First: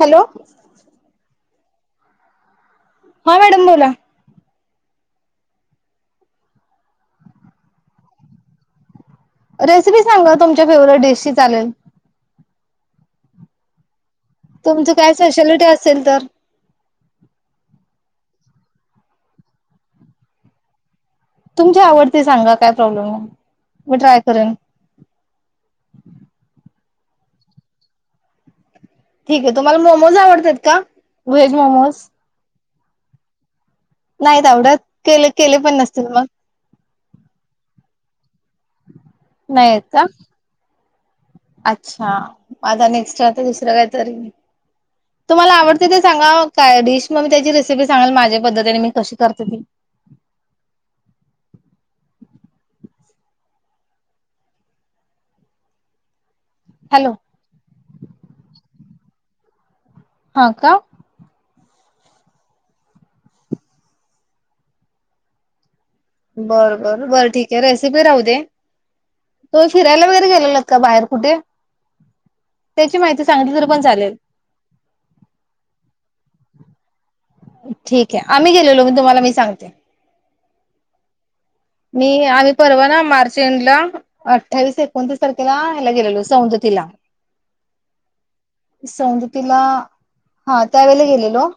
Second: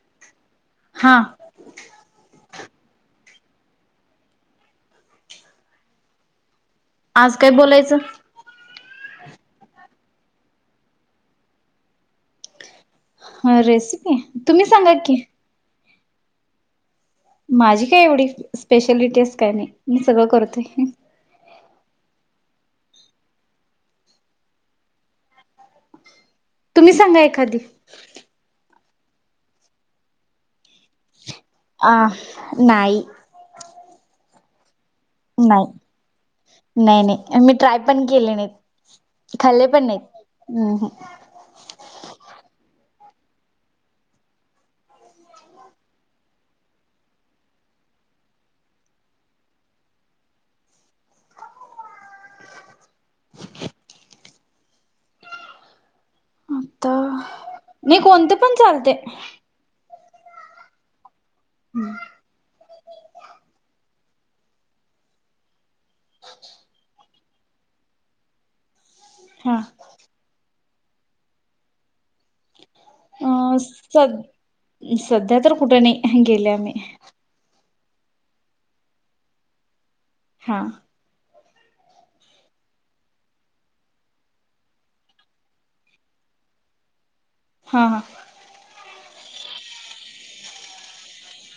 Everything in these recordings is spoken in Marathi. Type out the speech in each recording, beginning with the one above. हॅलो हा हा मॅडम बोला. आज काय बोलायचं? रेसिपी सांगा तुमच्या फेवरेट डिशची चालेल. हा रेस तुमचं काय स्पेशालिटी अस. चलतर माझी काय एवढी स्पेशालिटी अस काय नाय मी सगळं करतोय. तुमची आवडते सांगा काय प्रॉब्लेम मी ट्राय करेन. तुम्ही सांगा एखादी? ठीक आहे तुम्हाला मोमोज आवडत्यात का? व्हेज मोमोज. नाई. नाही तेवडंच नाही नाय नाय मी ट्राय. पण केले नाहीत. खाल्ले नाय येत पण नाहीत. का हम्म हम्म. अच्छा आता नेक्स्ट अच दुसरं काय तरी तुम्हाला आवडते ते सांगा काय डिश मग म त्याची रेसिपी सांगल माझ्या पद्धतीने मी कशी करते ती तो हॅलो नाही कोणती पण चालते. [inaudible] हो का? हम्म. बर बर बर. ठीक आहे रेसिपी राहु दे. हा तो फिरायला वगैरे गेलेलात. काल बाहेर कुठे? त्याची माहिती सांगितली अ तरी पण चालेल. सध सध्या तर कुठ नाय गेलेया मी. ठीक आहे आम्ही गेलोलो मी तुम्हाला मी सांगते. हा. मी आम्ही परवा ना मार्च एंड ला अठ्ठावीस एकोणतीस तारखेला ह्याला गेलेलो सौंदतीला हा हा. सौदतीला हा त्यावेेळेला गेलेलो.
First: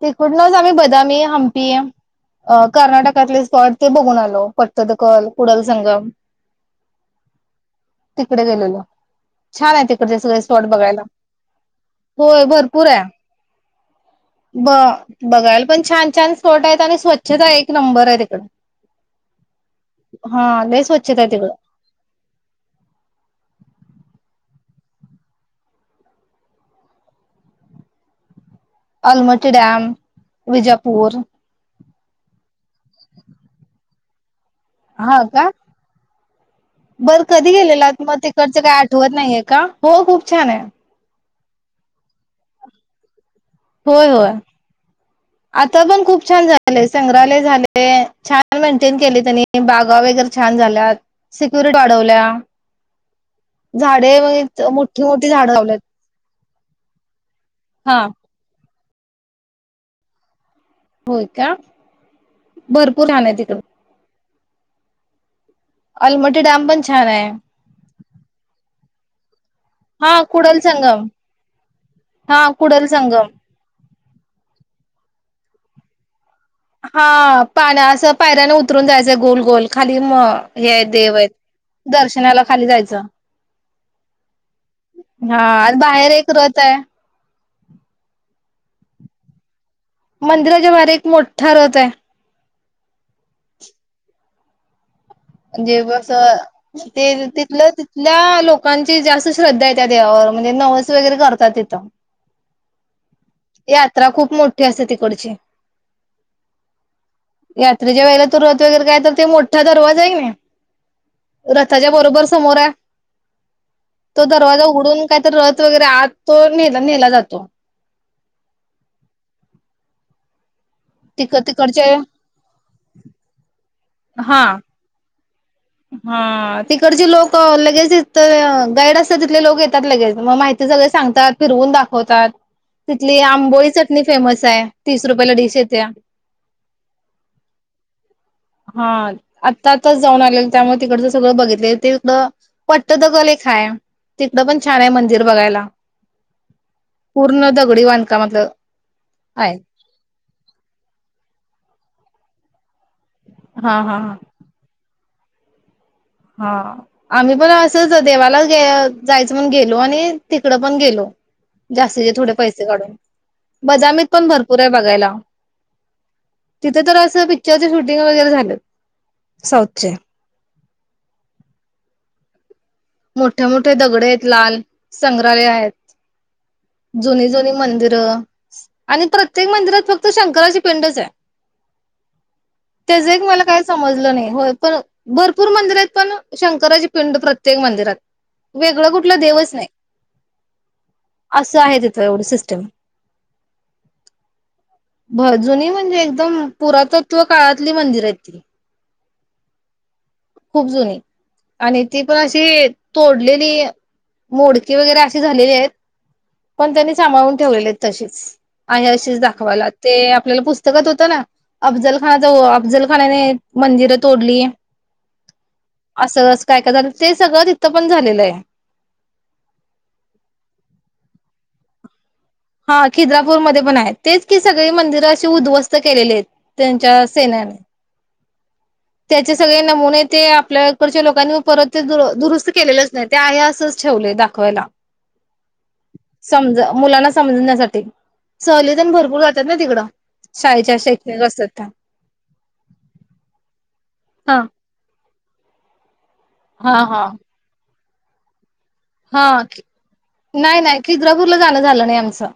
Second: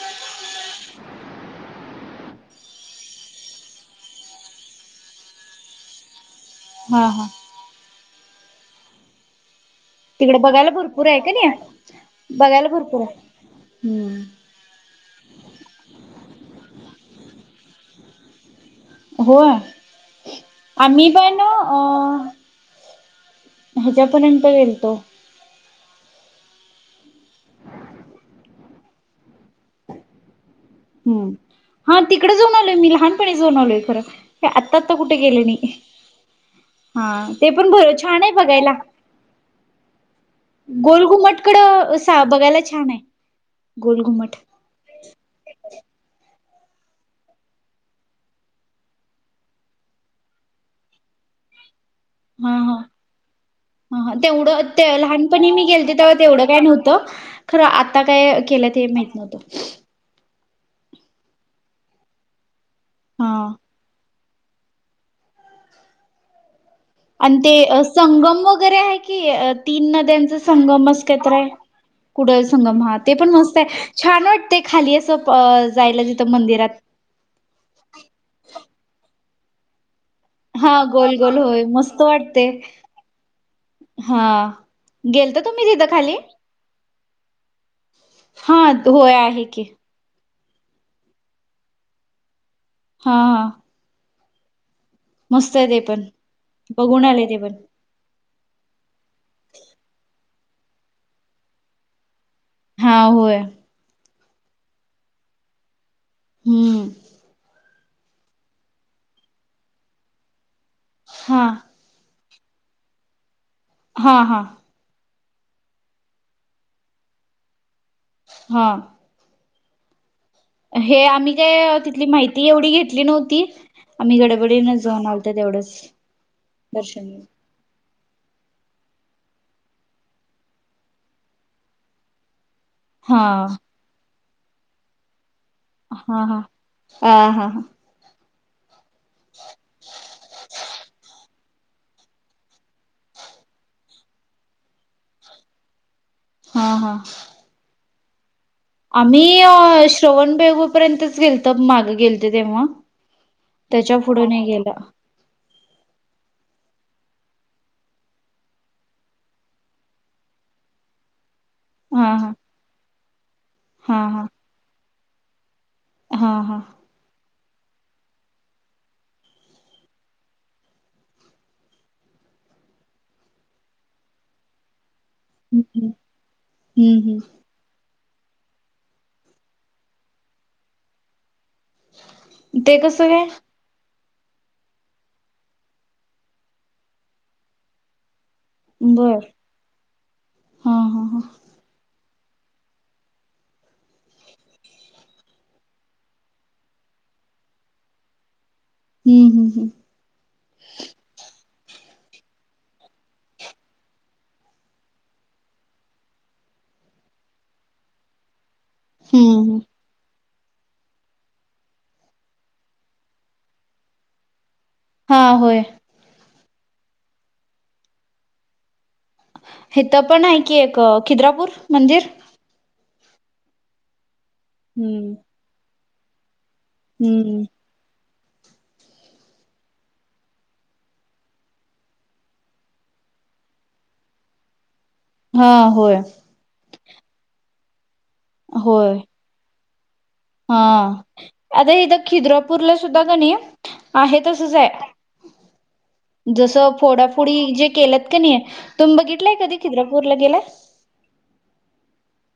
तिकुडनच आम्ही बदामी हंपी अ कर्नाटकातले स्पॉट ते बघून आल. ओ पटत द कॉल कुणाला सांगा. हा हा. तिकडे गेलेल. छान आहे तिकडचे तिकडे सगळे स्पॉट बघायला भरपूर आहे का नाही होय भरपूर आहे हम्म ब बघायला पण छान-छान. फोर्ट आहेत आणि स्वच्छता एक नंबर आय तिकड. होय हा लय आम्ही स्वच्छता आहे पण तिकड अ. हज्यापर्यंत गेल तो. [inaudible] अलमटी डॅम. विजापूर. हम्म हा तिकडे जाऊन आलोय मी लहानपणी जाऊन आलोय खरं. हे आत्ता आत्ता कुठे हा गेले का? नाही हा बर ते कधी पण गेलेलं? बर मग छान आहे तिकडचं बघायला काही आठवत नाहीये का? हो खूप छान आहे! कड साप बघायला छान आहे. होय होय गोलघुमट. आता पण खूप. छान झाले संग्रहालय झाले छान मेंटेन केले त्यांनी बागा वगैरे छान झाल्या सिक्युरिटी. वाढवल्या हा हा हा झाडे वग तेवढं ते मोठी मोठी लहानपणी झाडं मी लावल्यात गेलते तेव्हा तेवढं. काय नव्हतं. खरं आता हा काय केलं. ते माहित नव्हतो. होय का. भरपूर राण आहे हा तिकड. अलमोट डॅम पण. छान आहे आणि ते संगम वगैरे आहे. [unintelligible] तीन हा नद्यांच कुडल संगम असकत आहे कुडल संगम हा ते पण मस्त आहे. छान वाटते खाली असं जायला. तिथं मंदिरात हा पाण्या असं पायऱ्याने उतरून जायचं गोल. गोळखात. खाली हा हे देव गोल आहेत गोल होय मस्त दर्शनाला वाटते खाली जायचं हा गेलत हा तुम्ही आणि तिथं बाहेर खाली एक रथ आहे. हा होय आहे की. मंदिराच्या बाहेर एक मोठा रथ आहे. हा हा. मस्त आहे जे ते पण बस बघून आले ते ते पण तिथलं तिथल्या लोक. लोकांची जास्त श्रद्धा आहे त्या देवावर म्हणजे नवस वगैरे करतात तिथं. हा होय. यात्रा खूप मोठी असते तिकडची. हम्म. यात्रेच्या वळेला तो रथ वगैरे काय ते मोठा दरवाज आहे कणी हा [unintelligible] रथाच्या बरोबर समोर आहे. हा तो हा दरवाजा उघडून काय तर रथ वगैरे आत तो नेला नेला जातो. हा. हे आम्ही तिक काय तिकडचे तिथली माहिती एवढी घेतली नव्हती.. आम्ही हा गडबडीन जाऊन आलो. हा, तिकडचे लोक. लगेच दे तीथ गाईड असतात. तिथले लोक येतात लगेच. मग माहिती सगळे सांगतात. फिरवून दाखवतात. तिथली हा आंबोळी चटणी फेमस आहे. तीस रुपये डि हा हा. अं हा हा. हा. आत्ता - आत्ताच जाऊन आले [unintelligible] हो बघितलंय तिथं पठ्ठथकल एक हाय. तिथं पण छान आहे मंदिर बघायला. हा हा पूर्ण दगडी बां कामातलं. आम्ही श्रवण बेळगोळ पर्यंतच गेलत, मागे गेल [unintelligible] तेव्हा हा हा त्याच्या हा पुढे नाही गेला. हा, आम्ही पण असंच देवालाच गे... जायचं म्हणून गेलो आणि तिकडं पन गेलो. हा जास्तीचे थोडे हा पैसे काढून. हा बदामीत पण हा भरपूर हाय बगायला. हा हा. [inaudible] तिथे तर असं, पी पिक्चर चे शूटिंग वैगरे झालेत. साऊथचे. मोठ्या मोठे दगड आहेत लाल. संग्रहालय आहेत. हम्म हम्म जुनी हम्म जुनी मंदिरं. आणि प्रत्येक मंदिरात फक्त शंकराची पिंडच हाय. ते कसं त्याज एक काय मला काही समजलं नाही. होय पण भरपूर मंदिर आहेत पन शंकराची पिंड प्र त्येक मंदिरात. वेगळं कुठलं बर देवच नाही. हा हा हा. असं आहे. तेवढी सिस्टीम. हो, जुनी म्हणजे एकदम पुरातत्व कळतली मंदिर हायत ती. हम्म हम्म हम्म खूप जुनी. आणि ती पण अशी, तोडलेली, मोडकी वैगरे अशी झालेली आहेत पन त्यांनी संभाळून ठेवलेली आहेत तशीच. आहे अशीच हम्म हम्म दाखवायला, ते आप आपल्याला पुस्तकात होतं ना! अफजलखान वो अफजलखांनाने मंदिर तोडली. हा, होय. असंच ते सगळं तिथं पन झालेलं आहे. हित पन हाय कीं एक, खिद्रापूर मंदिर. हा, खिद्रापूर मध्ये पन हायत. तेच कि, सगळी मंदिर हम्म. अशी उध्वस केलेले त्यांच्या हम्म सैन्याने त्याचे सगळे नमुने ते आपल्याकडच्या लोकांनी परत ते दुरुस्त केलेलेच नाय ते हाय असच ठेवलंय, दाखवायला. हा होय समजा, मुलांनाच ण्यासाठी सहली ते न, होय भरपूर जात्यात ना तिकडं. हा शाळेच्या शैक्षणिक असतात त्या. आरे इथं खिद्रापूरला सुद्धा कां नई हे हा तसंच आहे. जस हा हा फोडाफोडी जे केल्यात [unintelligible] हा. कधी खिद्रापूरला गेलाय? नाही नाही खिद्रापूरला जाणं झालं नाही आमचं.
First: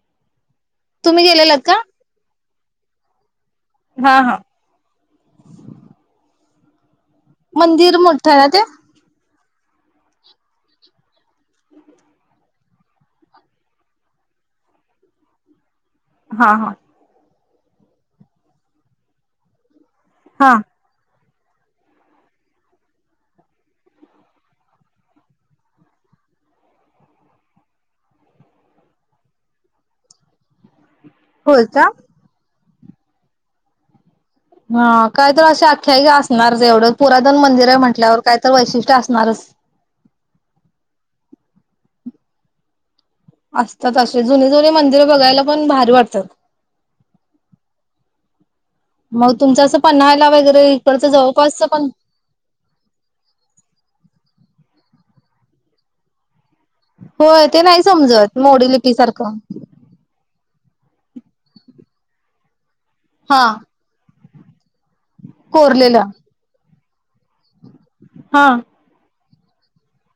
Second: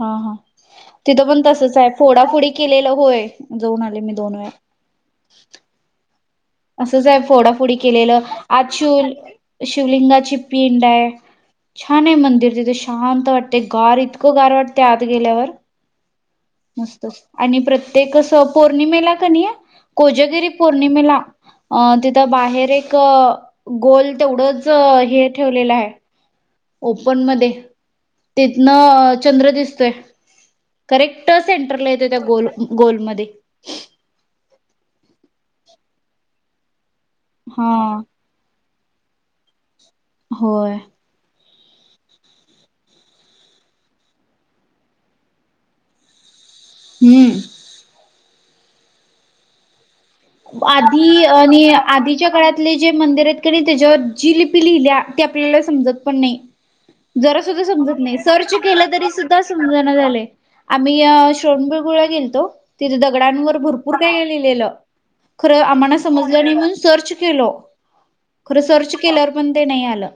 हा हा तुम्ही तिथं पण गेलेलात का? तसच आहे फोडाफोडी केलेलं होय. जाऊन आले मी. हा हा. दोन वेळा. तुझं हाय फोडाफोडी मंदिर केलेलं. मोठं आहे ना ते? ऍक्च्युल शिवलिंगाची पिंड आहे. छान आहे मंदिर तिथे शांत वाटते. गार, इतकं गार वाटते आत गेल्यावर. हा हा मस्त आणि प्रत्येक अस पौर्णिमेला क नई? कोजगिरी हा पौर्णिमेला. अ तिथं बाहेर एक गोल तेवढंच हे ठेवलेलं आहे. ओपन मध्ये, तितन चंद्र दिसतंय. करेक्ट होय का? सेंटरला येतो त्या गोल गोलमध्ये. हा काय तर अशी आख्यायिका असणार जे एवढं पुराधन मंदिर आहे हा म्हटल्यावर काय तर वैशिष ते असणारच. होय. असतात अशी जुनीजुनी मंदिर बगायला पन भारी वाटतात. हं. मग तुमच्यात आधी आणि आधीच्या काळातले जे मंदिर आहेत कणी त्याच्यावर जी लि लिहिल्या ते आपल्याला समजत पण नाही. जरा होय सुद्धा ते समजत नाही सर्च मोडी केलं लिपी तरी सारखं सुद्धा समजना झालय. आम्ही सोणबळ गुळ गेलतो. तिथे हा दगडांवर भरपूर काय काय लिहिलेलं. खरं आम्हाला कोरलेलं. समजलं नाही म्हण. सर्च केलो. हा. खर सर्च केल्या. पण ते नाही आलं.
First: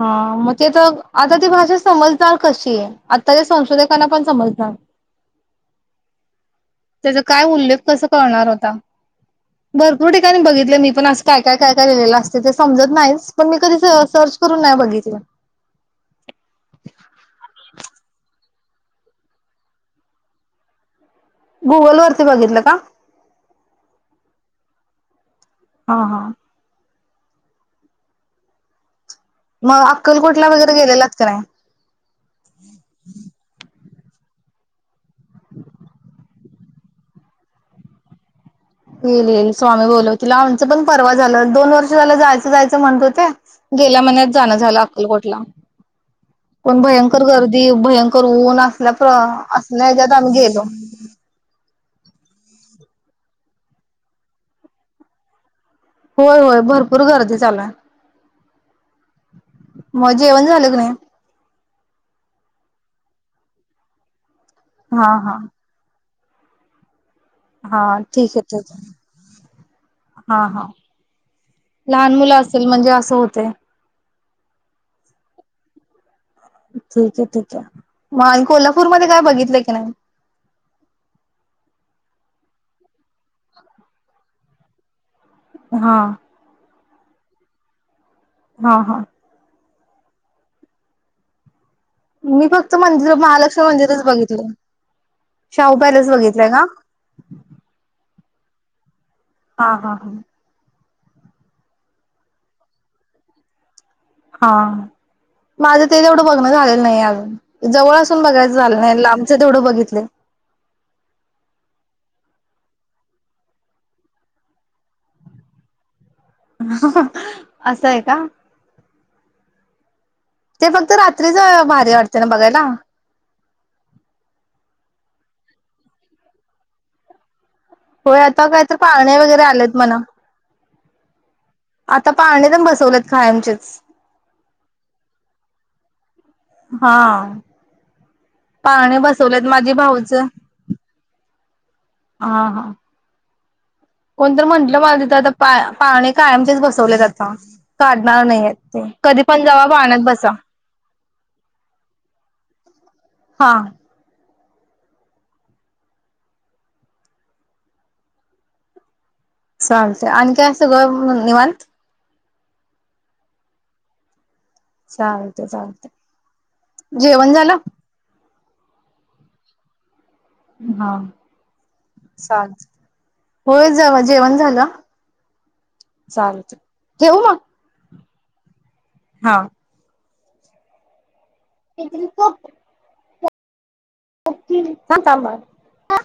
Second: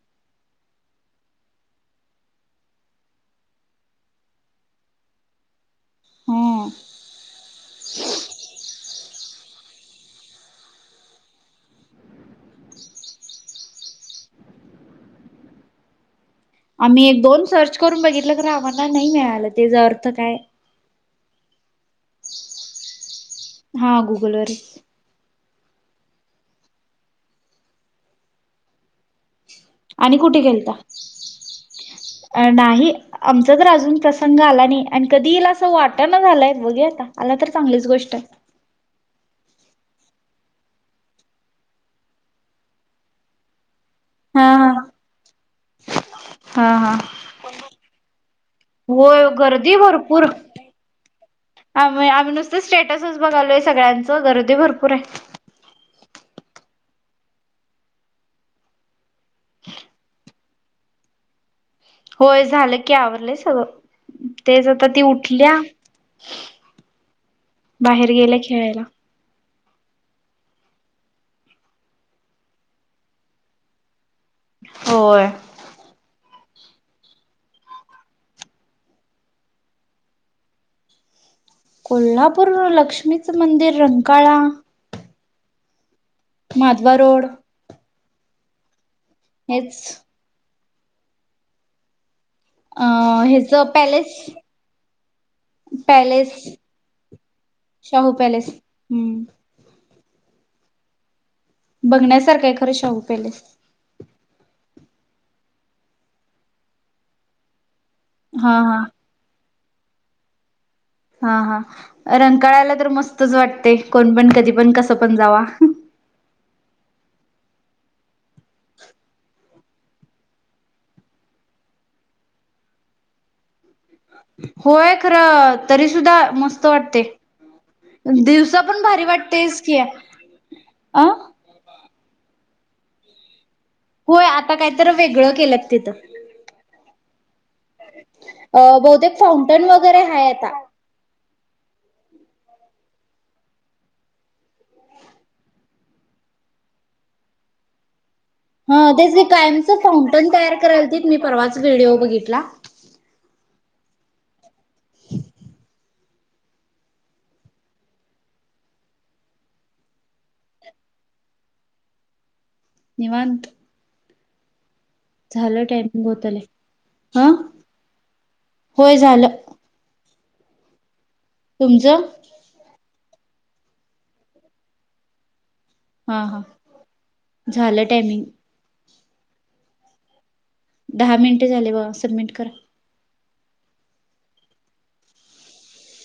हा मग ते तर आता ती भाषा समजणार कशी आता ते संशोधकांना पण समजणार हा त्याचा काय उल्लेख कसं कळणार होता. भरपूर ठिकाणी बघितलं मी पण असं काय काय काय काय लिहिलेलं असते ते समजत नाहीच पण मी कधी सर्च करून नाही बघितलं आम्ही एक दोन सर्च करून बघितलं खरं आम्हाला नाही मिळालं त्याचा अर्थ काय गुगल वरती बघितलं का हा गुगलवर ती. हा हा. मग आणि कुठे अक्कलकोटला गेलता. वगैरे गेलेलात का नाही? नाही आमच तर अजून प्रसंग आला नाही आणि कधीला असं वाट ना झालंय बघूया आता आला तर चांगलीच गोष्ट आहे. हो येईल स्वामी बोलवतिल आमचं पण परवा झालं दोन वर्ष झालं जायचं जायचं म्हणत होते. गेल्या महिन्यात हा जाण हा झालं अक्कलकोट. शिकला. हा पण हा भयंकर गर्दी. भयंकर. उन्ह असल्या होय गर्दी असल्या हयाच्यात भरपूर आम्ही गेलो आम्ही आम्ही नुसतं स्टेटसच बघायलोय सगळ्यांच गर्दी भरपूर हाय. होय होय भरपूर गर्दी चालू हाय. मग येवण झालं की नाही. होय झालं की आवरलंय सगळं. तेच आता ती हा हा उठल्या हा बाहेर ठीक गेल्या आहे ठीक आहे. खेळायला. हा हा लहान मुलं असेल म्हणजे असं होतय होय ठीक आहे ठीक आहे म आणि कोल्हापूरमध्ये काय बघितलं की नाही कोल्हापूर लक्ष्मीचं मंदिर रंकाळा हा हातबा रोड हा हा एच मी फक्त अ मंदिर हेच महालक्ष्मी मंदिर च पॅलेस बघितलंय शाहू पॅलेस बघितलंय का? शाहू पॅलेस हम्म ह हा हा बघण्यासारखं आहे खरं शाहू पॅलेस हा माझं ते तेवढं बघण झालेलं नाही अजून जवळ असून बघायचं हा झालं नाही लांबच तेवढं बघितलय हा हा रंकाळ्याला तर मस्तच वाटते कोण पण कधी पण कसं पण जावा असंय हाय का [inaudible] ते फक्त रात्रीच अ भारी वाटतय ना बघायला होय खरं तरी सुुद्धा मस्त वाटतय होय आता काय तर पाळणे वगैरे आलेत म्हणं आ आता पाळणे पण बसवलेत कायमचे होय आता काहीतरी वेगळं केलं तिथ हा पाळणे बहुतेक बसवलेत फाउंटन माझे वगैरे भाऊच. आहे आता हा हा कोणतर म्हटलं मला तिथं आता पाळणे कायमचेच बसवलेत आता काढ नाही नाहीय ते हा तेच कधी की पण जावा कायमचं पाळण्यात फाउंटन बसा तयार करायलतीत मी, परवाच व्हिडिओ बघितला हा चालतेय आणखीन सगळ निवांत? निवांत चालत, झालं चालत, टायमिंग होत आलंय. हा जेवण झालं? होय झालं हा तुमचं चालतंय होय जावं जेवण झालं हा हा चालतंय ठेवू मग? झालं टायमिंग हा दहा मिनिट झाल बा सबमिट कर थांब थांब बाळा